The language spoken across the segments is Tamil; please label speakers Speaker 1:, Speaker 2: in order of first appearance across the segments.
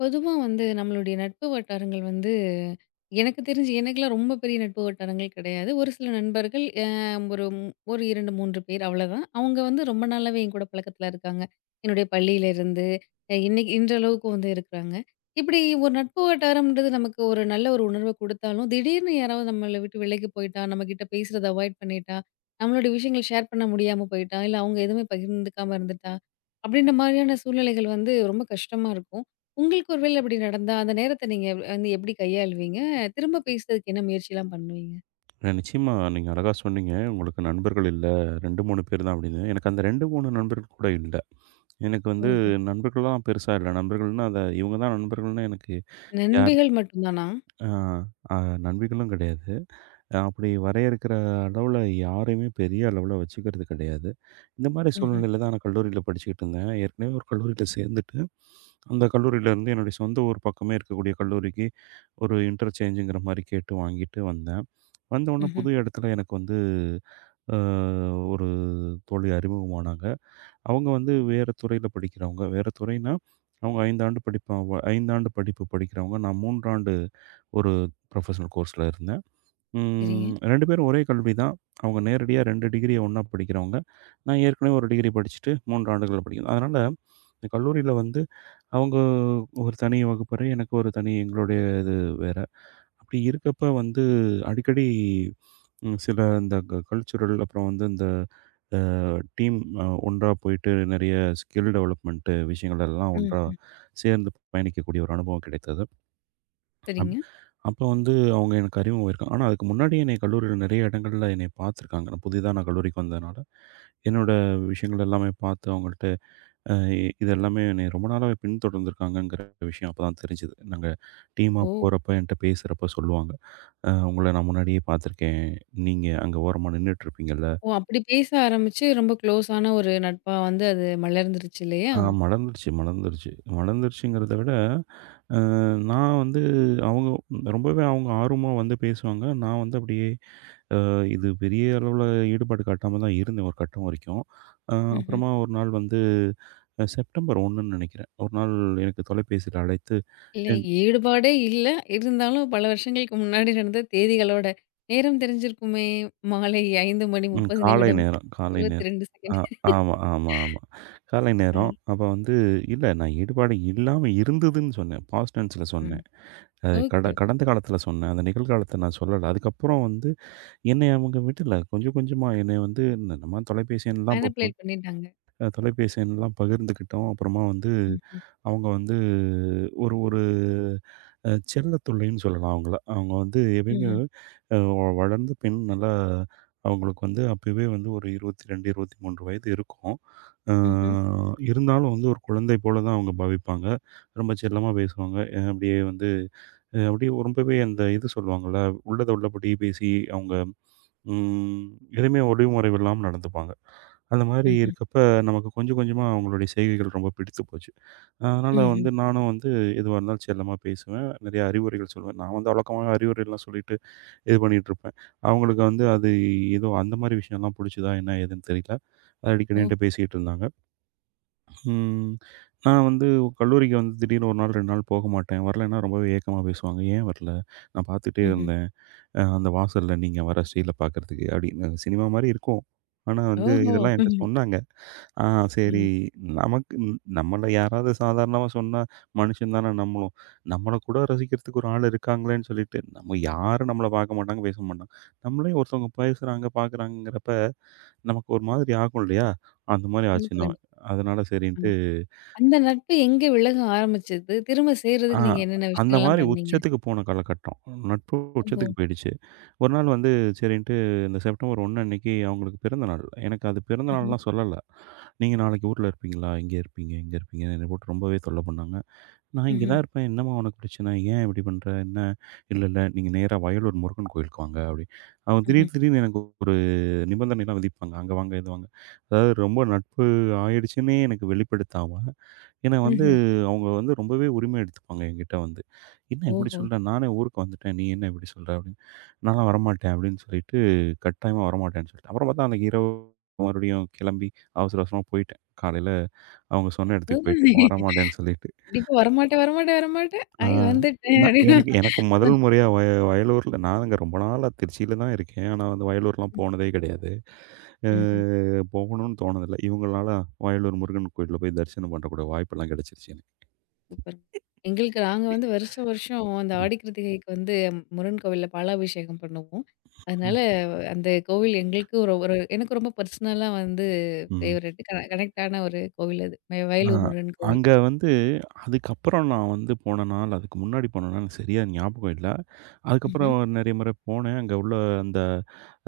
Speaker 1: பொதுவா வந்து நம்மளுடைய நட்பு வட்டாரங்கள் வந்து எனக்கு தெரிஞ்சு எனக்கெல்லாம் ரொம்ப பெரிய நட்பு வட்டாரங்கள் கிடையாது. ஒரு சில நண்பர்கள் ஒரு ஒரு 2, 3 பேர் அவ்வளோதான். அவங்க வந்து ரொம்ப நாளாவே என் கூட பழக்கத்துல இருக்காங்க. என்னுடைய பள்ளியிலேருந்து இன்னைக்கு இன்றளவுக்கும் வந்து இருக்கிறாங்க. இப்படி ஒரு நட்பு வட்டாரம்ன்றது நமக்கு ஒரு நல்ல ஒரு உணர்வ குடுத்தாலும், திடீர்னு யாராவது நம்மள விட்டு விலகி போயிட்டா, நம்மகிட்ட பேசுறத அவாய்ட் பண்ணிட்டா, நம்மளுடைய விஷயங்கள் ஷேர் பண்ண முடியாம போயிட்டா, இல்ல அவங்க எதுவுமே பகிர்ந்துக்காம இருந்துட்டா, அப்படின்ற மாதிரியான சூழ்நிலைகள் வந்து ரொம்ப கஷ்டமா இருக்கும். உங்களுக்கு ஒரு வேளை அப்படி நடந்தா, அந்த நேரத்த நீங்க வந்து எப்படி கையாளுவீங்க? திரும்ப பேசுறதுக்கு என்ன முயற்சிலாம் பண்ணுவீங்க?
Speaker 2: நிச்சயமா நீங்க அழகா சொன்னீங்க. உங்களுக்கு நண்பர்கள் இல்ல. 2, 3 பேர் தான் அப்படின்னு. எனக்கு அந்த 2, 3 நண்பர்கள் கூட இல்ல. எனக்கு வந்து
Speaker 1: ஓஹோ!
Speaker 2: நண்பர்கள்லாம் பெருசா இல்ல. நண்பர்கள்னா அத இவங்க தான் நண்பர்கள்னு எனக்கு யார்
Speaker 1: நண்பிகள் மட்டும் தானா?
Speaker 2: ஆ அ நம்பிகளும் கிடையாது. அப்படி வரையறுக்கிற அளவுல யாரையுமே பெரிய அளவுல வச்சுக்கிறது கிடையாது. இந்த மாரி
Speaker 1: ம்ஹ்ம்,
Speaker 2: சூழ்நிலையில தான் நான் கல்லூரியில படிச்சுக்கிட்டு இருந்தேன். ஏற்கனவே ஒரு கல்லூரியில சேர்ந்துட்டு, அந்த கல்லூரியிலேருந்து என்னுடைய சொந்த ஊர் பக்கமே இருக்கக்கூடிய கல்லூரிக்கு ஒரு இன்டர்சேஞ்சுங்கிற மாரி கேட்டு வாங்கிட்டு வந்தேன். வந்த உடனே
Speaker 1: ம்ஹ்ம்.
Speaker 2: புது இடத்துல எனக்கு வந்து அ ஒரு தோழி அறிமுகமானாங்க. அவங்க வந்து வேற துறையில படிக்கிறவங்க. வேற துறைன்னா, அவங்க 5 ஆண்டு படிப்பாவ 5 ஆண்டு படிப்பு படிக்கிறவங்க. நான் 3 ஆண்டு ஒரு ப்ரொஃபஷனல் கோர்ஸ்ல இருந்தேன்.
Speaker 1: சரிங்க.
Speaker 2: 2 பேரும் ஒரே கல்வி தான். அவங்க நேரடியா 2 டிகிரிய ஒண்ணா படிக்கிறவங்க. நான் ஏற்கனவே 1 டிகிரி படிச்சுட்டு 3 ஆண்டுகள் படிக்கணும். அதனால இந்த கல்லூரியில வந்து அவங்க ஒரு தனி வகுப்பறை, எனக்கு ஒரு தனி எங்களுடைய இது வேற. அப்படி இருக்கப்ப வந்து அடிக்கடி சில இந்த கல்ச்சுரல் அப்புறம் வந்து இந்த அ டீம் ஒன்றா போயிட்டு நிறைய ஸ்கில் டெவலப்மென்ட்டு விஷயங்கள் எல்லாம் ஒன்றா
Speaker 1: ம்.
Speaker 2: சேர்ந்து பயணிக்கக்கூடிய ஒரு அனுபவம் கிடைத்தது. அப்
Speaker 1: சரிங்க.
Speaker 2: அப்போ வந்து அவங்க எனக்கு அறிமுகமாயிருக்காங்க. ஆனா அதுக்கு முன்னாடியே என்னைய கல்லூரியில நிறைய இடங்கள்ல என்னைய பார்த்துருக்காங்க. நான் புதிதா நான் கல்லூரிக்கு வந்ததுனால, என்னோட விஷயங்கள் எல்லாமே பார்த்து அவங்கள்ட்ட அ இது எல்லாமே என்னைய ரொம்ப நாளாவே பின்தொடர்ந்துருக்காங்கங்கிற விஷயம் அப்பதான் தெரிஞ்சது. நாங்க டீமா
Speaker 1: ஓ!
Speaker 2: போறப்ப என்ட்ட பேசுறப்ப சொல்லுவாங்க. உங்கள நான் முன்னாடியே பார்த்துருக்கேன். நீங்க அங்க ஓரமா நின்னுட்டுருப்பீங்கல்ல."
Speaker 1: ஓ! அப்படி பேச ஆரம்பிச்சு ரொம்ப க்ளோஸான ஒரு நட்பா வந்து அது மலர்ந்துருச்சு இல்லையா?
Speaker 2: ஆ, மலர்ந்துருச்சு, மலர்ந்துருச்சு. மலர்ந்துருச்சுங்கிறத விட, அ நான் வந்து அவங்க ரொம்பவே அவங்க ஆர்வமா வந்து பேசுவாங்க. நான் வந்து அப்படியே இது பெரிய அளவுல ஈடுபாடு காட்டாம தான் இருந்தேன் ஒரு கட்டம் வரைக்கும். அ
Speaker 1: ம்ஹ்ம்.
Speaker 2: அப்புறமா ஒரு நாள் வந்து செப்டம்பர் 1ன்னு நெனைக்கிறேன். ஒரு நாள் எனக்கு தொலைபேசியில அழைத்து.
Speaker 1: இல்ல ஈடுபாடே இல்ல. இருந்தாலும் பல வருஷங்களுக்கு முன்னாடி நடந்த தேதிகளோட நேரம் தெரிஞ்சிருக்குமே! மாலை
Speaker 2: ம்.
Speaker 1: 5:30
Speaker 2: காலை
Speaker 1: நிமிடம்
Speaker 2: நேரம், காலை நேரம்.
Speaker 1: 22
Speaker 2: ஆ,
Speaker 1: செகண்ட்.
Speaker 2: ஆமா, ஆமா, ஆமா. காலை நேரம்.
Speaker 1: ம்.
Speaker 2: அப்ப வந்து இல்ல நான் ஈடுபாடு இல்லாம இருந்ததுன்னு சொன்னேன். பாஸ்ட் டென்ஸ்ல
Speaker 1: ம்.
Speaker 2: சொன்னேன். அது
Speaker 1: ஓகே.
Speaker 2: கடந்த காலத்துல சொன்னேன். அந்த நிகழ்காலத்த நான் சொல்லல. அதுக்கப்புறம் வந்து என்னைய அவங்க விடல. கொஞ்சம் கொஞ்சமா என்னைய வந்து நம்ம தொலைபேசி எண்ணலாம்
Speaker 1: மேனிபுலேட் பண்ணிட்டாங்க.
Speaker 2: அ தொலைபேசி எண்லாம் பகிர்ந்துக்கிட்டோம். அப்புறமா வந்து
Speaker 1: ம்ஹ்ம்,
Speaker 2: அவங்க வந்து ஒரு ஒரு செல்லத்துள்ளைன்னு சொல்லலாம் அவங்கள. அவங்க வந்து எப்பயுமே
Speaker 1: ம்ஹ்ம்,
Speaker 2: அ வளர்ந்த பெண் நல்லா அவங்களுக்கு வந்து அப்பவே வந்து ஒரு 22, 23 வயது இருக்கும். அ
Speaker 1: ம்ஹ்ம்.
Speaker 2: இருந்தாலும் வந்து ஒரு குழந்தை போல தான் அவங்க பாவிப்பாங்க. ரொம்ப செல்லமா பேசுவாங்க. அப்படியே வந்து அப்படியே ரொம்பவே அந்த இது சொல்லுவாங்கள்ல, உள்ளத உள்ளபடி பேசி அவங்க ம் எதுவுமே ஒளிவு மறைவு இல்லாம நடந்துப்பாங்க. அந்த மாரி
Speaker 1: ம்ஹ்ம்.
Speaker 2: இருக்கப்ப, நமக்கு கொஞ்சம் கொஞ்சமா அவங்களுடைய செய்கைகள் ரொம்ப பிடித்து போச்சு. அதனால
Speaker 1: ம்ஹ்ம்.
Speaker 2: வந்து நானும் வந்து எதுவா இருந்தாலும் செல்லமா பேசுவேன். நெறைய அறிவுரைகள் சொல்லுவேன். நான் வந்து வழக்கமாவே அறிவுரைலாம் சொல்லிட்டு இது பண்ணிட்டுருப்பேன். அவங்களுக்கு வந்து அது ஏதோ அந்த மாரி விஷயம்லாம் புடிச்சதா என்ன ஏதுன்னு தெரியல. அது அடிக்கடி
Speaker 1: ஓஹோ!
Speaker 2: என்ட்ட பேசிக்கிட்டு இருந்தாங்க. ம். நான் வந்து கல்லூரிக்கு வந்து திடீர்னு 1 நாள் 2 நாள் போக மாட்டேன். வரலன்னா ரொம்பவே ஏக்கமா பேசுவாங்க. "ஏன் வரல? நான் பார்த்துட்டே
Speaker 1: ம்ஹ்ம்.
Speaker 2: இருந்தேன்." அந்த வாசல்ல நீங்க வர ஸ்டைல பார்க்கறதுக்கு அப்படின்னு. சினிமா மாரி இருக்கும். ஆனா வந்து
Speaker 1: ஓஹோ!
Speaker 2: இதெல்லாம் என்ட்ட
Speaker 1: ம்ஹ்ம்.
Speaker 2: சொன்னாங்க. ஆ, சரி.
Speaker 1: ம்.
Speaker 2: நமக்கு நம்மள யாராவது சாதாரணமா சொன்னா, மனுஷன் தானே நம்மளும். நம்மள கூட ரசிக்கிறதுக்கு ஒரு ஆள் இருக்காங்களேன்னு சொல்லிட்டு, நம்ம யாரும் நம்மள பார்க்க மாட்டாங்க, பேச மாட்டாங்க. நம்மளே ஒருத்தவங்க பேசுறாங்க, பார்க்குறாங்கங்கிறப்ப நமக்கு ஒரு மாதிரி ஆகும் இல்லையா? அந்த மாரி
Speaker 1: கண்டிப்பா,
Speaker 2: ஆச்சுன்னா.
Speaker 1: கண்டிப்பா.
Speaker 2: அதனால
Speaker 1: அ.
Speaker 2: சரின்ட்டு.
Speaker 1: அந்த நட்பு எங்க விலக ஆரம்பிச்சது? திரும்ப
Speaker 2: ஆ
Speaker 1: சேர்றதுக்கு நீங்க என்னென்ன
Speaker 2: அந்த
Speaker 1: விஷயங்கள்லாம்
Speaker 2: மாரி
Speaker 1: பண்ணீங்க?
Speaker 2: உச்சத்துக்கு போன காலகட்டம். நட்பு
Speaker 1: ஓஹோ!
Speaker 2: உச்சத்துக்கு போயிடுச்சு. ஒரு நாள் வந்து சரின்ட்டு இந்த செப்டம்பர் 1 அன்னைக்கு அவங்களுக்கு பிறந்த நாள். எனக்கு அது பிறந்த
Speaker 1: ம்ஹ்ம்.
Speaker 2: நாள்லாம் சொல்லல. "நீங்க நாளைக்கு ஊர்ல இருப்பீங்களா? இங்க இருப்பீங்க, இங்க இருப்பீங்கன்னு" என்னை போட்டு ரொம்பவே தொல்ல பண்ணாங்க. நான் இங்க
Speaker 1: ம்ஹ்ம்.
Speaker 2: தான் இருப்பேன். "என்னம்மா உனக்கு பிரச்சனை? ஏன் இப்படி பண்ற? என்ன?" "இல்ல, இல்ல. நீங்க நேரா வயலூர் முருகன் கோயிலுக்கு வாங்க" அப்படி. அவங்க
Speaker 1: ம்ஹ்ம்.
Speaker 2: திடீர் திடீர்னு எனக்கு ஒரு நிபந்தனைலாம் விதிப்பாங்க. "அங்க வாங்க, இது வாங்க." அதாவது ரொம்ப நட்பு ஆயிடுச்சுன்னே எனக்கு வெளிப்படுத்தாம ஏன்னா வந்து,
Speaker 1: ம்ஹ்ம்.
Speaker 2: அவங்க வந்து ரொம்பவே உரிமை எடுத்துப்பாங்க என்கிட்ட வந்து. "என்ன இப்படி
Speaker 1: ஓஹோ!
Speaker 2: சொல்ற? நானே ஊருக்கு வந்துட்டேன். நீ என்ன இப்படி சொல்ற?" அப்படின்னு. "நான்லாம் வரமாட்டேன்" அப்படின்னு சொல்லிட்டு, கட்டாயமா வரமாட்டேன்னு சொல்லிட்டேன். அப்புறம் பார்த்தா அன்னைக்கு இரவு மறுபடியும் கிளம்பி அவசர அவசரமா போயிட்டேன். காலையில அவங்க சொன்ன இடத்துக்கு
Speaker 1: அதாவது
Speaker 2: போயிட்டேன். வரமாட்டேன்னு சொல்லிட்டு.
Speaker 1: கண்டிப்பா வரமாட்டேன், வரமாட்டேன், வரமாட்டேன்.
Speaker 2: ஆ,
Speaker 1: ஐ வந்துட்டேன்.
Speaker 2: நான்
Speaker 1: அப்டின்னு.
Speaker 2: எனக்கு எனக்கு முதல் முறையா வயலூர்ல நான் அங்க ரொம்ப நாளா திருச்சியில தான் இருக்கேன். ஆனா வந்து வயலூர்லாம் போனதே கிடையாது. அ
Speaker 1: ம்ஹ்ம்.
Speaker 2: போகணும்னு தோணுனதில்ல. இவங்களால வயலூர் முருகன் கோயில்ல போய் தரிசனம் பண்ணக்கூடிய வாய்ப்பெல்லாம் கிடைச்சிருச்சு எனக்கு.
Speaker 1: சூப்பர். எங்களுக்கு நாங்க வந்து வருஷம் வருஷம் அந்த
Speaker 2: ம்.
Speaker 1: ஆடி கிருத்திகைக்கு வந்து முருகன் கோவில்ல பாலாபிஷேகம் பண்ணுவோம். அதனால அந்த கோவில் எங்களுக்கு ஒரு ஒரு எனக்கு ரொம்ப பர்சனலா வந்து
Speaker 2: ம்.
Speaker 1: ஃபேவரைட். கன கனெக்ட் ஆன ஒரு கோவில் அது. வ
Speaker 2: ஆ.
Speaker 1: வயலூர் முருகன் கோவில்.
Speaker 2: அங்க வந்து அதுக்கப்புறம் நான் வந்து போன நாள், அதுக்கு முன்னாடி போன நாள் எனக்கு சரியா ஞாபகம் இல்ல.
Speaker 1: ம்ஹ்ம்.
Speaker 2: அதுக்கப்புறம் நெறைய முறை போனேன். அங்க உள்ள அந்த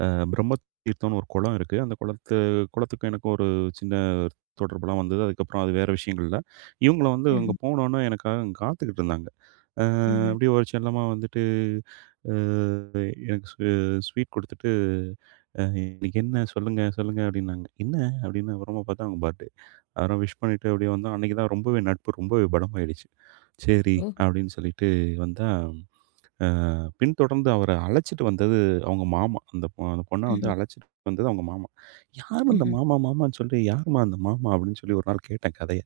Speaker 2: அ பிரம்ம தீர்த்தம்னு ஒரு குளம் இருக்கு. அந்த குளத்துக்கும் எனக்கும் ஒரு சின்ன தொடர்புலாம் வந்தது. அதுக்கப்புறம் அது வேற விஷயங்கள்ல. இவங்கள வந்து அங்க
Speaker 1: ம்ஹ்ம்.
Speaker 2: போனோனே எனக்காக அங்க காத்துக்கிட்டு இருந்தாங்க. அ
Speaker 1: ம்ஹ்ம்.
Speaker 2: அப்படியே ஒரு செல்லமா வந்துட்டு அ எனக்கு ஸ்வீட் குடுத்துட்டு, இன்னைக்கு என்ன? சொல்லுங்க, சொல்லுங்க" அப்படின்னாங்க. "என்ன?" அப்படின்னு அப்புறமா பார்த்தா அவங்க பர்த்டே. அதெல்லாம் விஷ் பண்ணிட்டு அப்படியே வந்தோம். அன்னைக்கு தான் ரொம்பவே நட்பு ரொம்பவே பலமாயிடுச்சு. சரி
Speaker 1: ஓ!
Speaker 2: அப்படின்னு சொல்லிட்டு வந்தா, பின்தொடர்ந்து அவர அழைச்சிட்டு வந்தது அவங்க மாமா. அந்த அந்த பொண்ண வந்து
Speaker 1: ம்ஹ்ம்.
Speaker 2: அழைச்சிட்டு வந்தது அவங்க மாமா. யார் அந்த
Speaker 1: ம்ஹ்ம்.
Speaker 2: மாமா மாமான்னு சொல்லி, யாரும்மா அந்த மாமா அப்படின்னு சொல்லி ஒரு நாள் கேட்டேன் கதைய.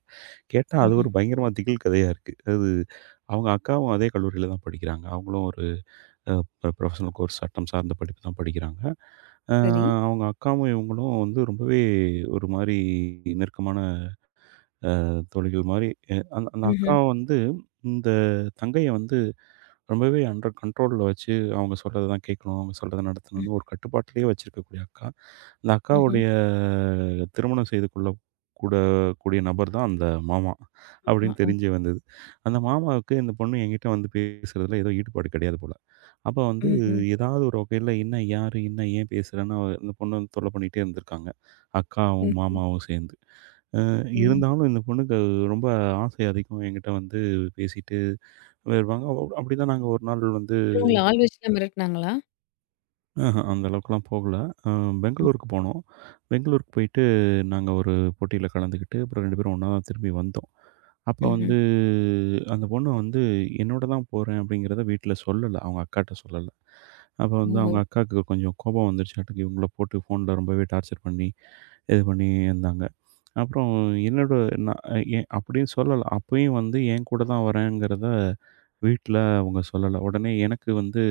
Speaker 2: கேட்டா அது
Speaker 1: ம்ஹ்ம்.
Speaker 2: ஒரு பயங்கரமா திகில் கதையா இருக்கு. அது அவங்க அக்காவும் அதே கல்லூரியில தான் படிக்கிறாங்க. அவங்களும் ஒரு அ ப்ரொஃபஷனல் கோர்ஸ் சட்டம் சார்ந்த படிப்பு தான் படிக்கிறாங்க. அ
Speaker 1: சரி.
Speaker 2: அவங்க அக்காவும் இவங்களும் வந்து ரொம்பவே ஒரு மாரி நெருக்கமான தோழிகள் மாரி அந்த அந்த அக்கா
Speaker 1: ம்ஹ்ம்.
Speaker 2: வந்து இந்த தங்கைய வந்து ரொம்பவே அண்டர் கண்ட்ரோல்ல வச்சு, அவங்க சொல்றத தான் கேட்கணும், அவங்க சொல்றத
Speaker 1: ம்.
Speaker 2: நடத்தணும்னு ஒரு கட்டுப்பாட்டிலேயே வச்சிருக்கக்கூடிய அக்கா. அந்த
Speaker 1: ம்ஹ்ம்.
Speaker 2: அக்காவுடைய திருமணம் செய்து கொள்ள கூட கூடிய நபர் தான் அந்த மாமா
Speaker 1: ஆமா.
Speaker 2: அப்படின்னு
Speaker 1: ஓ!
Speaker 2: தெரிஞ்சு வந்தது. அந்த மாமாவுக்கு இந்த பொண்ணு என்கிட்ட வந்து பேசுறதுல ஏதோ ஈடுபாடு கிடையாது போல. அப்ப வந்து
Speaker 1: ம்ஹ்ம்.
Speaker 2: ஏதாவது ஒரு வகையில என்ன யாரு, என்ன ஏன் பேசுறன்னு, அந்த பொண்ணு வந்து தொல்லை பண்ணிட்டே இருந்திருக்காங்க. அக்காவும்,
Speaker 1: ம்.
Speaker 2: மாமாவும் சேர்ந்து.
Speaker 1: ம்.
Speaker 2: இருந்தாலும் இந்த பொண்ணுக்கு ரொம்ப ஆசை அதிகம் என்கிட்ட வந்து பேசிட்டு வருவாங்க. அப்படிதான் நாங்க ஒரு நாள் வந்து
Speaker 1: அப்புறம் உங்கள ஆள் வச்சுலாம் மிரட்டுனாங்களா?
Speaker 2: அந்த அளவுக்குலாம் போகல. அ
Speaker 1: ம்.
Speaker 2: பெங்களூருக்கு போனோம். பெங்களூருக்கு போயிட்டு நாங்க ஒரு போட்டியில கலந்துக்கிட்டு, அப்புறம் 2 பேரும் ஒண்ணா தான் திரும்பி வந்தோம். அப்ப
Speaker 1: ம்ஹ்ம்.
Speaker 2: வந்து அந்த பொண்ணு வந்து என்னோட தான் போறேன் அப்படிங்கிறத வீட்ல சொல்லல. அவங்க அக்காட்ட சொல்லல. அப்ப வந்து
Speaker 1: ஓஹோ!
Speaker 2: அவங்க அக்காவுக்கு கொஞ்சம் கோபம் வந்துருச்சாட்டுக்கு, இவங்கள போட்டு ஃபோன்ல ரொம்பவே டார்ச்சர் பண்ணி, இது பண்ணி இருந்தாங்க. அப்புறம் என்னோட நான் ஏன் அப்படின்னு சொல்லலாம். அப்பயும் வந்து என் கூட தான் வரேங்கிறத வீட்ல அவங்க சொல்லல. உடனே எனக்கு வந்து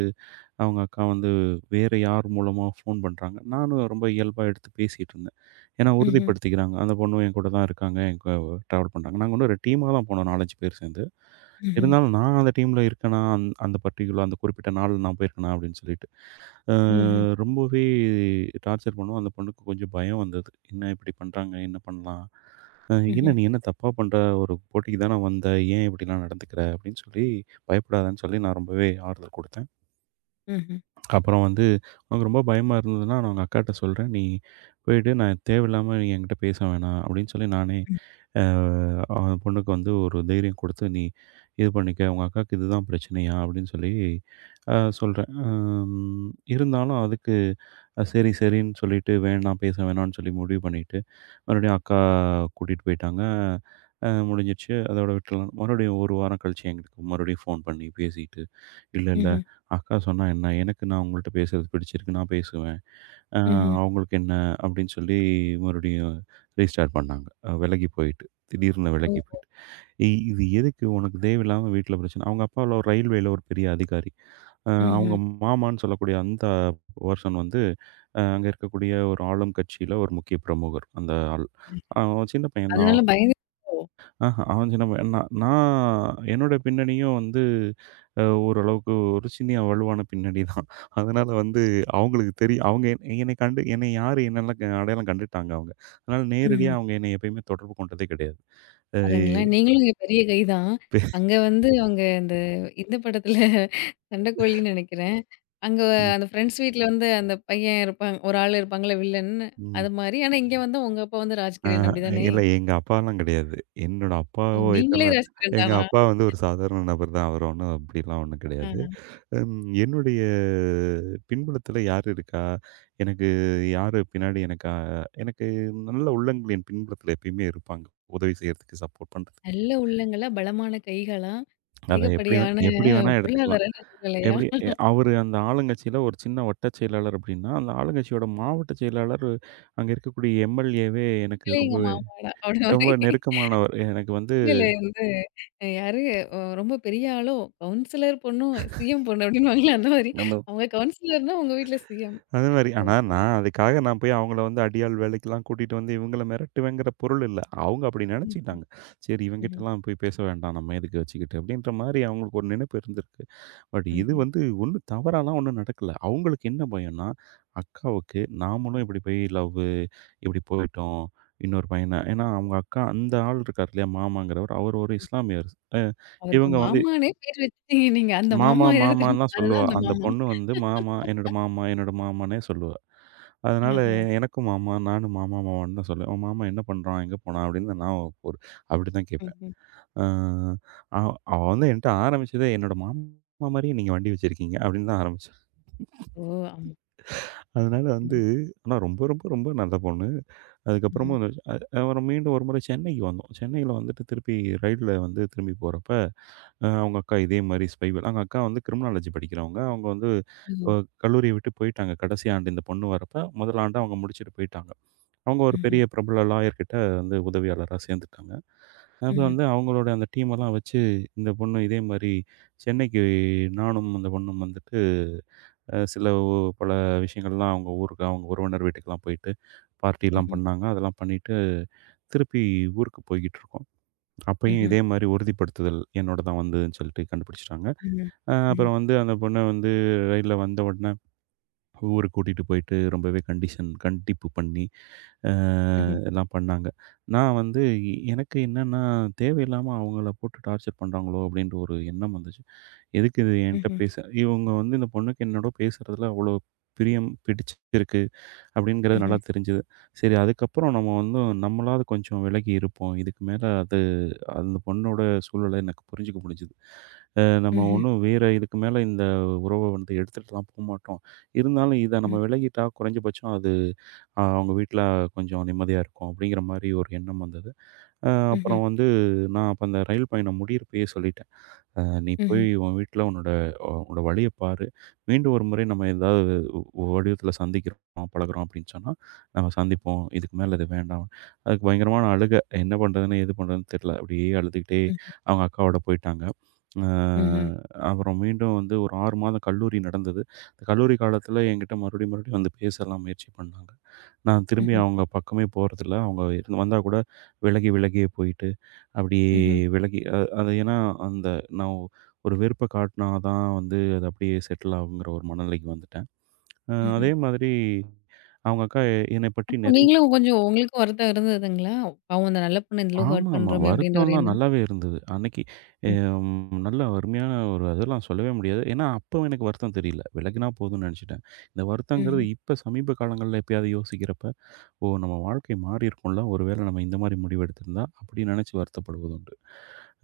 Speaker 2: அவங்க அக்கா வந்து வேற யார் மூலமா ஃபோன் பண்றாங்க. நானும் ரொம்ப இயல்பா எடுத்து பேசிட்டு இருந்தேன். ஏன்னா
Speaker 1: ம்ஹ்ம்.
Speaker 2: உறுதிப்படுத்திக்கிறாங்க. அந்த பொண்ணும் என் கூட தான் இருக்காங்க. என் கூட ட்ராவல் பண்றாங்க. நாங்க இன்னும் ஒரு டீமா தான் போனோம் 4, 5 பேர் சேர்ந்து.
Speaker 1: ம்ஹ்ம்.
Speaker 2: இருந்தாலும் நான் அந்த டீம்ல இருக்கேனா, அந்த பர்ட்டிகுலர் அந்த குறிப்பிட்ட நாள் நான் போயிருக்கேனா அப்படின்னு சொல்லிட்டு. அ
Speaker 1: ம்ஹ்ம்.
Speaker 2: ரொம்பவே டார்ச்சர் பண்ணுவோம். அந்த பொண்ணுக்கு கொஞ்சம் பயம் வந்தது. என்ன இப்படி பண்றாங்க? என்ன பண்ணலாம்? அ "என்ன
Speaker 1: ம்ஹ்ம்.
Speaker 2: நீ என்ன தப்பா பண்ற? ஒரு போட்டிக்கு தான வந்த. ஏன் இப்படிலாம் நடந்துக்கிற?" அப்படின்னு சொல்லி, "பயப்படாதன்னு" சொல்லி நான் ரொம்பவே ஆறுதல் குடுத்தேன்.
Speaker 1: ம்ஹ்ம்.
Speaker 2: அப்புறம் வந்து "உனக்கு ரொம்ப பயமா இருந்ததுன்னா, நான் உங்க அக்காட்ட சொல்றேன். நீ போயிட்டு நான் தேவையில்லாம நீ என்கிட்ட பேச வேணாம்" அப்படின்னு சொல்லி நானே அ அவன் பொண்ணுக்கு வந்து ஒரு தைரியம் குடுத்து, "நீ இது பண்ணிக்க. உங்க அக்காவுக்கு இதுதான் பிரச்சனையா?" அப்படின்னு சொல்லி அ சொல்றேன். இருந்தாலும் அதுக்கு அ சரி, சரின்னு சொல்லிட்டு, வேணாம் பேச வேணாம்னு சொல்லி முடிவு பண்ணிட்டு, மறுபடியும் அக்கா கூட்டிட்டு போயிட்டாங்க. அ முடிஞ்சிடுச்சு. அதோட விட்டுறலாம். மறுபடியும் 1 வாரம் கழிச்சு எங்களுக்கு மறுபடியும் ஃபோன் பண்ணி பேசிட்டு, "இல்ல, இல்ல.
Speaker 1: ம்ஹ்ம்.
Speaker 2: அக்கா சொன்னா என்ன? எனக்கு நான் உங்கள்ட்ட பேசுறது பிடிச்சிருக்கு. நான் பேசுவேன். அ
Speaker 1: ம்ஹ்ம்.
Speaker 2: அவங்களுக்கு என்ன?" அப்படின்னு சொல்லி மறுபடியும் ரீஸ்டார்ட் பண்ணாங்க. அ விலகி போயிட்டு. திடீர்னு விலகி
Speaker 1: ஓஹோ!
Speaker 2: போயிட்டு. "ஏய் இது எதுக்கு உனக்கு தேவையில்லாம வீட்ல பிரச்சனை." அவங்க அப்பாவுல ஒரு ரயில்வேல ஒரு பெரிய அதிகாரி. அ அவங்க
Speaker 1: ம்ஹ்ம்.
Speaker 2: மாமான்னு சொல்லக்கூடிய அந்த வெர்ஷன் வந்து அ அங்க இருக்கக்கூடிய ஒரு ஆளும் கட்சியில ஒரு முக்கிய பிரமுகர் அந்த ஆள். அவன் சின்ன பையன் தான்
Speaker 1: அதனால
Speaker 2: அவன்.
Speaker 1: பயந்து ஓ!
Speaker 2: ஆஹா அவன் சின்ன பையன். நான் நான் என்னோட பின்னணியும் வந்து அ ஓரளவுக்கு ஒரு சின்ன வலுவான பின்னணி தான். அதனால வந்து அவங்களுக்கு தெரியும். அவங்க என்னை என்னை கண்டு என்னை யாரு என்னெல்லாம் அடையாளம் கண்டுட்டாங்க அவங்க. அதனால
Speaker 1: ம்ஹ்ம்.
Speaker 2: நேரடியா அவங்க என்னை எப்பயுமே தொடர்பு கொண்டதே கிடையாது. அ
Speaker 1: பாருங்களேன். நீங்களும் இங்க பெரிய கை தான். அங்க வந்து அவங்க அந்த இந்த படத்துல சண்டைக்கோழின்னு நெனைக்கிறேன். அங்க
Speaker 2: ம்,
Speaker 1: அந்த ஃப்ரெண்ட்ஸ் வீட்ல வந்து அந்த பையன் இருப்பான். ஒரு ஆள் இருப்பாங்கல்ல வில்லன்னு.
Speaker 2: ம்.
Speaker 1: அது மாரி. ஆனா இங்க வந்து உங்க அப்பா வந்து
Speaker 2: ஆ,
Speaker 1: ராஜ்கிரண் அப்டிதானே?
Speaker 2: இல்ல எங்க அப்பாலாம் கிடையாது. என்னோட
Speaker 1: ஓ!
Speaker 2: அப்பாவோ
Speaker 1: நீங்களே
Speaker 2: இதெல்லாம்
Speaker 1: ராஜ்கிரண்
Speaker 2: எங்க
Speaker 1: தானா?
Speaker 2: அப்பா வந்து ஒரு சாதாரண நபர் தான். அவர் ஒண்ணும் அப்படிலாம் ஒண்ணும்
Speaker 1: ஆ.
Speaker 2: கிடையாது. என்னுடைய பின்புலத்துல யார் இருக்கா? எனக்கு யாரு பின்னாடி எனக்கா எனக்கு நல்ல உள்ளங்கள் என் பின்புலத்துல எப்பயுமே இருப்பாங்க. உதவி செய்றதுக்கு, சப்போர்ட் பண்றதுக்கு.
Speaker 1: நல்ல உள்ளங்களா, பலமான கைகளா,
Speaker 2: அத எப்படி
Speaker 1: அதிகப்படியான
Speaker 2: எப்படி வேணா எடுத்துக்கலாம்.
Speaker 1: பொருளாதார சூழ்நிலையா,
Speaker 2: எப்படி அவரு அந்த ஆளுங்கட்சியில ஒரு சின்ன வட்டச் செயலாளர் அப்படின்னா, அந்த ஆளுங்கட்சியோட மாவட்ட செயலாளர் அங்க இருக்கக்கூடிய எம்.எல்.ஏ.வே எனக்கு
Speaker 1: உண்மையிலே
Speaker 2: ரொம்ப
Speaker 1: எங்க மாமாடா! அப்டி மாரி.
Speaker 2: ரொம்ப நெருக்கமானவர். எனக்கு வந்து
Speaker 1: இல்ல, இல்ல. வந்து யாரு அ ரொம்ப பெரிய ஆளோ, கவுன்சிலர் பொண்ணும், சிஎம் பொண்ணு அப்படின்னுவாங்கல்ல அந்த மாதிரி.
Speaker 2: அந்த
Speaker 1: அவங்க கவுன்சிலர்னா உங்க வீட்ல சிஎம்.
Speaker 2: அதே மாரி. ஆனா
Speaker 1: ஓகே.
Speaker 2: நான் அதுக்காக நான் போய் அவங்கள வந்து அடியாள் வேலைக்கெல்லாம் கூட்டிட்டு வந்து இவங்கள மிரட்டுவேங்கிற பொருள் இல்ல. அவங்க அப்படி
Speaker 1: ம்.
Speaker 2: நெனச்சுக்கிட்டாங்க. சரி
Speaker 1: ம்ஹ்ம்.
Speaker 2: இவங்கிட்டலாம் போய் பேச வேண்டாம். நம்ம எதுக்கு வச்சுக்கிட்டு அப்படின்ற மாரி அவங்களுக்கு ஒரு நினைப்பு இருந்திருக்கு. பட் இது
Speaker 1: ம்ஹ்ம்.
Speaker 2: வந்து ஒண்ணும் தவறாலாம் ஒண்ணும் நடக்கல. அவங்களுக்கு என்ன பயம்னா, அக்காவுக்கு நாமளும் இப்படி போய் லவ்வு இப்படி போயிட்டோம். இன்னொரு பையன ஏன்னா அவங்க அக்கா அந்த ஆள் இருக்கார் இல்லையா மாமாங்கிறவர். அவர் ஒரு இஸ்லாமியர். அ
Speaker 1: அவருக்கு
Speaker 2: இவங்க வந்து
Speaker 1: மாமான்னே பேர் வச்சுட்டீங்க நீங்க. அந்த
Speaker 2: மாமா,
Speaker 1: மாமா யாரு தெரியுமா?
Speaker 2: மாமான்னு தான்
Speaker 1: அதுதான்
Speaker 2: சொல்லுவா.
Speaker 1: அந்த
Speaker 2: அந்த
Speaker 1: மாமா.
Speaker 2: பொண்ணு வந்து மாமா, என்னோட மாமா, என்னோட மாமான்னே சொல்லுவா. அதனால
Speaker 1: ஆஹா.
Speaker 2: எனக்கும் மாமா, நானும் மாமா, மாமான்னு தான் சொல்லுவேன். "உன் மாமா என்ன பண்றான்? எங்க போனான்?" அப்படின்னு நான் ஒரு அப்படிதான் கேட்பேன்.
Speaker 1: ம்ஹ்ம்.
Speaker 2: அ அவ அவ வந்து என்ட்ட ஆரம்பிச்சதே, "என்னோட மாமா மாரியே நீங்க வண்டி வச்சிருக்கீங்க" அப்படின்னு தான் ஆரம்பிச்சா.
Speaker 1: ஓ! ஆமா. சரி,
Speaker 2: அதனால
Speaker 1: சரி.
Speaker 2: வந்து
Speaker 1: ம்ஹ்ம்.
Speaker 2: ஆனா ரொம்ப ரொம்ப ரொம்ப நல்ல பொண்ணு. அதுக்கப்புறமும் வந்து அ அப்புறம் மீண்டும் ஒரு முறை சென்னைக்கு வந்தோம். சென்னையில வந்துட்டு திருப்பி ரயில்ல வந்து திரும்பி போறப்ப அ அவங்க அக்கா இதே மாரி ஸ்பைவேல் அவங்க அக்கா வந்து கிரிமினாலஜி படிக்கிறவங்க. அவங்க வந்து
Speaker 1: ம்ஹ்ம்.
Speaker 2: அ கல்லூரிய விட்டு போயிட்டாங்க. கடைசி ஆண்டு இந்த பொண்ணு வரப்ப, முதல் ஆண்டு அவங்க முடிச்சுட்டு போயிட்டாங்க. அவங்க ஒரு
Speaker 1: ம்ஹ்ம்.
Speaker 2: பெரிய பிரபல லாயர் கிட்ட வந்து உதவியாளரா சேர்ந்துட்டாங்க. அப்ப
Speaker 1: ம்ஹ்ம்.
Speaker 2: வந்து அவங்களோட அந்த டீம் எல்லாம் வச்சு, இந்த பொண்ணு இதே மாரி சென்னைக்கு நானும் அந்த பொண்ணும் வந்துட்டு, அ சில ஒ பல விஷயங்கள்லாம் அவங்க ஊருக்கு அவங்க உறவினர் வீட்டுக்கெல்லாம் போயிட்டு, பார்ட்டிலாம்
Speaker 1: ம்ஹ்ம்.
Speaker 2: பண்ணாங்க. அதெல்லாம் பண்ணிட்டு, திருப்பி ஊருக்கு போய்க்கிட்டுருக்கோம். அப்பயும்
Speaker 1: ம்ஹ்ம்.
Speaker 2: இதே மாரி உறுதிப்படுத்துதல் என்னோடதான் வந்ததுன்னு சொல்லிட்டு கண்டுபிடிச்சுட்டாங்க.
Speaker 1: ம்ஹ்ம்.
Speaker 2: அ
Speaker 1: ம்ஹ்ம்.
Speaker 2: அப்புறம் வந்து அந்த பொண்ண வந்து ரயில்ல வந்த உடனே ஊருக்கு கூட்டிட்டு போயிட்டு ரொம்பவே கண்டிப்பு பண்ணி, அ
Speaker 1: ம்ஹ்ம்.
Speaker 2: எல்லாம் பண்ணாங்க. நான் வந்து எனக்கு என்னன்னா, தேவையில்லாம அவங்கள போட்டு டார்ச்சர் பண்றாங்களோ அப்படின்ற ஒரு எண்ணம் வந்துச்சு. எதுக்கு இது என்ட்ட
Speaker 1: ம்ஹ்ம்.
Speaker 2: பேச இவங்க வந்து இந்த பொண்ணுக்கு என்னோட பேசுறதுல அவ்வளோ பிரியம் பிடிச்சிருக்கு
Speaker 1: ம்ஹ்ம்.
Speaker 2: அப்படிங்கிறது நல்லா
Speaker 1: ம்ஹ்ம்.
Speaker 2: தெரிஞ்சது. சரி அதுக்கப்புறம் நம்ம வந்து நம்மளாவது கொஞ்சம் விலகி இருப்போம். இதுக்கு மேல அது அந்த பொண்ணோட சூழல எனக்கு புரிஞ்சுக்க முடிஞ்சுது. அ நம்ம
Speaker 1: ம்ஹ்ம்.
Speaker 2: ஒண்ணும் வேற இதுக்கு மேல இந்த உறவ வந்து எடுத்துட்டுலாம் போமாட்டோம். இருந்தாலும் இத
Speaker 1: ம்.
Speaker 2: நம்ம விலகிட்டா குறைஞ்சபட்சம் அது அ அவங்க வீட்ல கொஞ்சம் நிம்மதியா இருக்கும். அப்படிங்கிற மாரி ஒரு எண்ணம் வந்தது. அ
Speaker 1: ம்ஹ்ம்.
Speaker 2: அப்புறம் வந்து நான் அப்ப அந்த ரயில் பயணம் முடியிறப்பயே சொல்லிட்டேன். அ "நீ போய்
Speaker 1: ம்ஹ்ம்.
Speaker 2: உன் வீட்ல உன்னோட அ உன்னோட வழிய பாரு. மீண்டும் ஒரு முறை நம்ம ஏதாவது வடிவத்தில சந்திக்கிறோம், பழகுறோம்" அப்படின்னு சொன்னா, நம்ம சந்திப்போம். இதுக்கு மேல இது வேண்டாம். அதுக்கு பயங்கரமான அழுக. என்ன பண்ணுறதுன்னு, ஏது பண்ணுறதுன்னு தெரியல. அப்படியே அழுதுகிட்டே
Speaker 1: ம்.
Speaker 2: அவங்க அக்காவோட போயிட்டாங்க. அ
Speaker 1: ம்ஹ்ம்.
Speaker 2: அப்புறம் மீண்டும் வந்து ஒரு 6 மாதம் கல்லூரி நடந்தது. அந்த கல்லூரி காலத்தில என்கிட்ட மறுபடியும் மறுபடியும் வந்து பேசலாம் முயற்சி பண்ணாங்க. நான் திரும்பி
Speaker 1: ம்ஹ்ம்.
Speaker 2: அவங்க பக்கமே போறதில்ல. அவங்க வந்தா கூட விலகி விலகியே போயிட்டு, அப்படியே
Speaker 1: ம்ஹ்ம்.
Speaker 2: விலகி அ அது ஏன்னா, அந்த நான் ஒரு வெறுப்ப காட்டுனா தான் வந்து அது அப்படியே செட்டில் ஆகுங்கிற ஒரு மனநிலைக்கு வந்துட்டேன். அ அதே
Speaker 1: ம்ஹ்ம்.
Speaker 2: மாதிரி அவங்க அக்கா என்னை பற்றி
Speaker 1: அப்போ
Speaker 2: நிறைய
Speaker 1: நீங்களும் கொஞ்சம் உங்களுக்கும் வருத்தம் இருந்ததுங்களா? பாவம் அந்த நல்ல பொண்ண இந்த அளவு ஹர்ட்
Speaker 2: ஆமாமா.
Speaker 1: பண்றோமே அப்டின்ற ஒரு
Speaker 2: வருத்தம்லாம்
Speaker 1: எண்ணம்.
Speaker 2: நல்லாவே இருந்தது. அன்னைக்கு அ
Speaker 1: ம்.
Speaker 2: நல்ல அருமையான ஒரு அதெல்லாம் சொல்லவே முடியாது. ஏன்னா, அப்போ எனக்கு வருத்தம் தெரியல. விலகினா போதும்னு நெனச்சுட்டேன். இந்த வருத்தங்கிறது
Speaker 1: ம்ஹ்ம்.
Speaker 2: இப்ப சமீப காலங்கள்ல எப்பயாவது யோசிக்கிறப்ப, "ஓ! நம்ம வாழ்க்கை மாறி இருக்கும்ல. ஒருவேளை நம்ம இந்த மாரி முடிவு எடுத்திருந்தா" அப்படி நெனச்சு வருத்தப்படுவது உண்டு.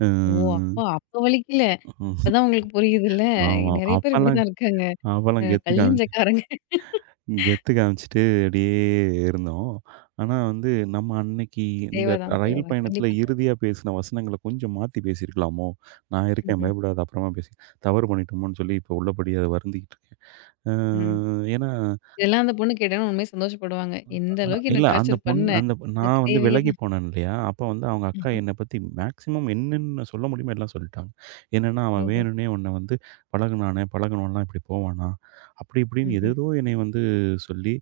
Speaker 2: அ
Speaker 1: ஓ! அப்போ அப்ப வலிக்கல.
Speaker 2: ம்.
Speaker 1: இப்பதான் உங்களுக்கு புரியுதுல்ல.
Speaker 2: ஆமா.
Speaker 1: நெறைய பேர்
Speaker 2: அப்பலாம்
Speaker 1: இப்டிதான் இருக்காங்க. அ
Speaker 2: அப்பலாம்
Speaker 1: கல்
Speaker 2: கெத்துக்காம
Speaker 1: நெஞ்சக்காரங்க.
Speaker 2: கெத்து காமிச்சுட்டு அப்படியே இருந்தோம். ஆனா வந்து, நம்ம அன்னைக்கு இந்த
Speaker 1: தேவதான்
Speaker 2: ரயில்
Speaker 1: தேவதான்.
Speaker 2: பயணத்தில
Speaker 1: கண்டிப்பா தேவ.
Speaker 2: இறுதியா பேசின வசனங்கள கொஞ்சம் மாத்தி பேசியிருக்கலாமோ? நான் இருக்கேன்
Speaker 1: ம்ஹ்ம்.
Speaker 2: பயப்படாத அப்புறமா பேசி தவறு பண்ணிட்டோமோன்னு சொல்லி இப்போ உள்ளபடி அத வருந்திக்கிட்டு இருக்கேன்.
Speaker 1: ம்.
Speaker 2: அ ஏன்னா
Speaker 1: இதெல்லாம் அந்த பொண்ணு கேட்டோனே உண்மையா சந்தோஷப்படுவாங்க. இந்த
Speaker 2: அ
Speaker 1: அளவுக்கு என்ன
Speaker 2: இல்ல அந்த
Speaker 1: டார்ச்சர்
Speaker 2: பொண்ணு
Speaker 1: பண்ண.
Speaker 2: அந்த
Speaker 1: உனக்கு
Speaker 2: நான் வந்து
Speaker 1: தேவையே
Speaker 2: விலகி
Speaker 1: தான்.
Speaker 2: போனேன் இல்லையா? அப்ப வந்து அவங்க அக்கா
Speaker 1: ஆஹ.
Speaker 2: என்ன பத்தி மேக்ஸிமம் என்னென்ன சொல்ல முடியுமோ எல்லாம் சொல்லிட்டாங்க. என்னன்னா, "அவன்
Speaker 1: ஓஹோ!
Speaker 2: வேணும்னே உன்ன வந்து பழகுனானே, பழகுனவன்லாம் இப்படி போவானா?" அப்படி இப்படின்னு
Speaker 1: ம்ஹ்ம்.
Speaker 2: ஏதேதோ என்னைய வந்து சொல்லி,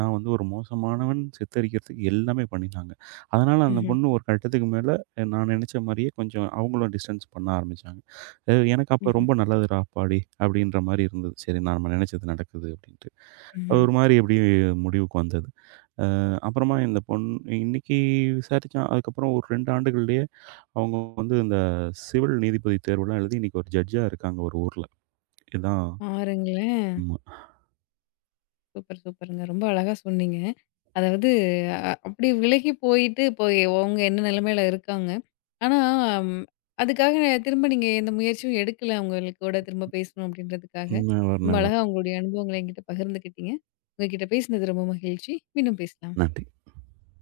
Speaker 2: நான் வந்து ஒரு மோசமானவன் சித்தரிக்கிறதுக்கு எல்லாமே பண்ணினாங்க. அதனால அந்த
Speaker 1: ம்ஹ்ம்.
Speaker 2: பொண்ணு ஒரு கட்டத்துக்கு மேல நான் நெனச்ச மாரியே கொஞ்சம் அவங்களும் டிஸ்டன்ஸ் பண்ண ஆரம்பிச்சாங்க. அ எனக்கு அப்ப
Speaker 1: ம்ஹ்ம்.
Speaker 2: ரொம்ப நல்லதுடா அப்பாடி! அப்படின்ற மாரி இருந்தது. சரி நாம நெனச்சது நடக்குது அப்படின்ட்டு.
Speaker 1: ம்ஹ்ம்.
Speaker 2: ஒரு மாரி எப்படியும் முடிவுக்கு வந்தது. அப்புறமா இந்த இன்னைக்கு விசாரிச்சா அதுக்கப்புறம் ஒரு 2 ஆண்டுகள்லயே அவங்க வந்து இந்த சிவில் நீதிபதி தேர்வுலாம் எழுதி, இன்னைக்கு ஒரு ஜட்ஜா இருக்காங்க ஒரு ஊர்ல. இதான்
Speaker 1: பாருங்களேன்!
Speaker 2: உண்ம.
Speaker 1: சூப்பர், சூப்பருங்க. ரொம்ப அழகா சொன்னீங்க. அதாவது அ அப்படி விலகி போயிட்டு, இப்போ எ- அவங்க என்ன நிலைமையில இருக்காங்க. ஆனா, ம் அதுக்காக திரும்ப நீங்க எந்த முயற்சியும் எடுக்கல, அவங்களுக்கூட திரும்ப பேசணும் அப்படின்றதுக்காக.
Speaker 2: நெவர்,
Speaker 1: ரொம்ப
Speaker 2: நெவர்.
Speaker 1: அழகா உங்களுடைய அனுபவங்கள என்கிட்ட பகிர்ந்துக்கிட்டீங்க. உங்ககிட்ட பேசினது ரொம்ப மகிழ்ச்சி. மீண்டும் பேசலாம்.
Speaker 2: நன்றி.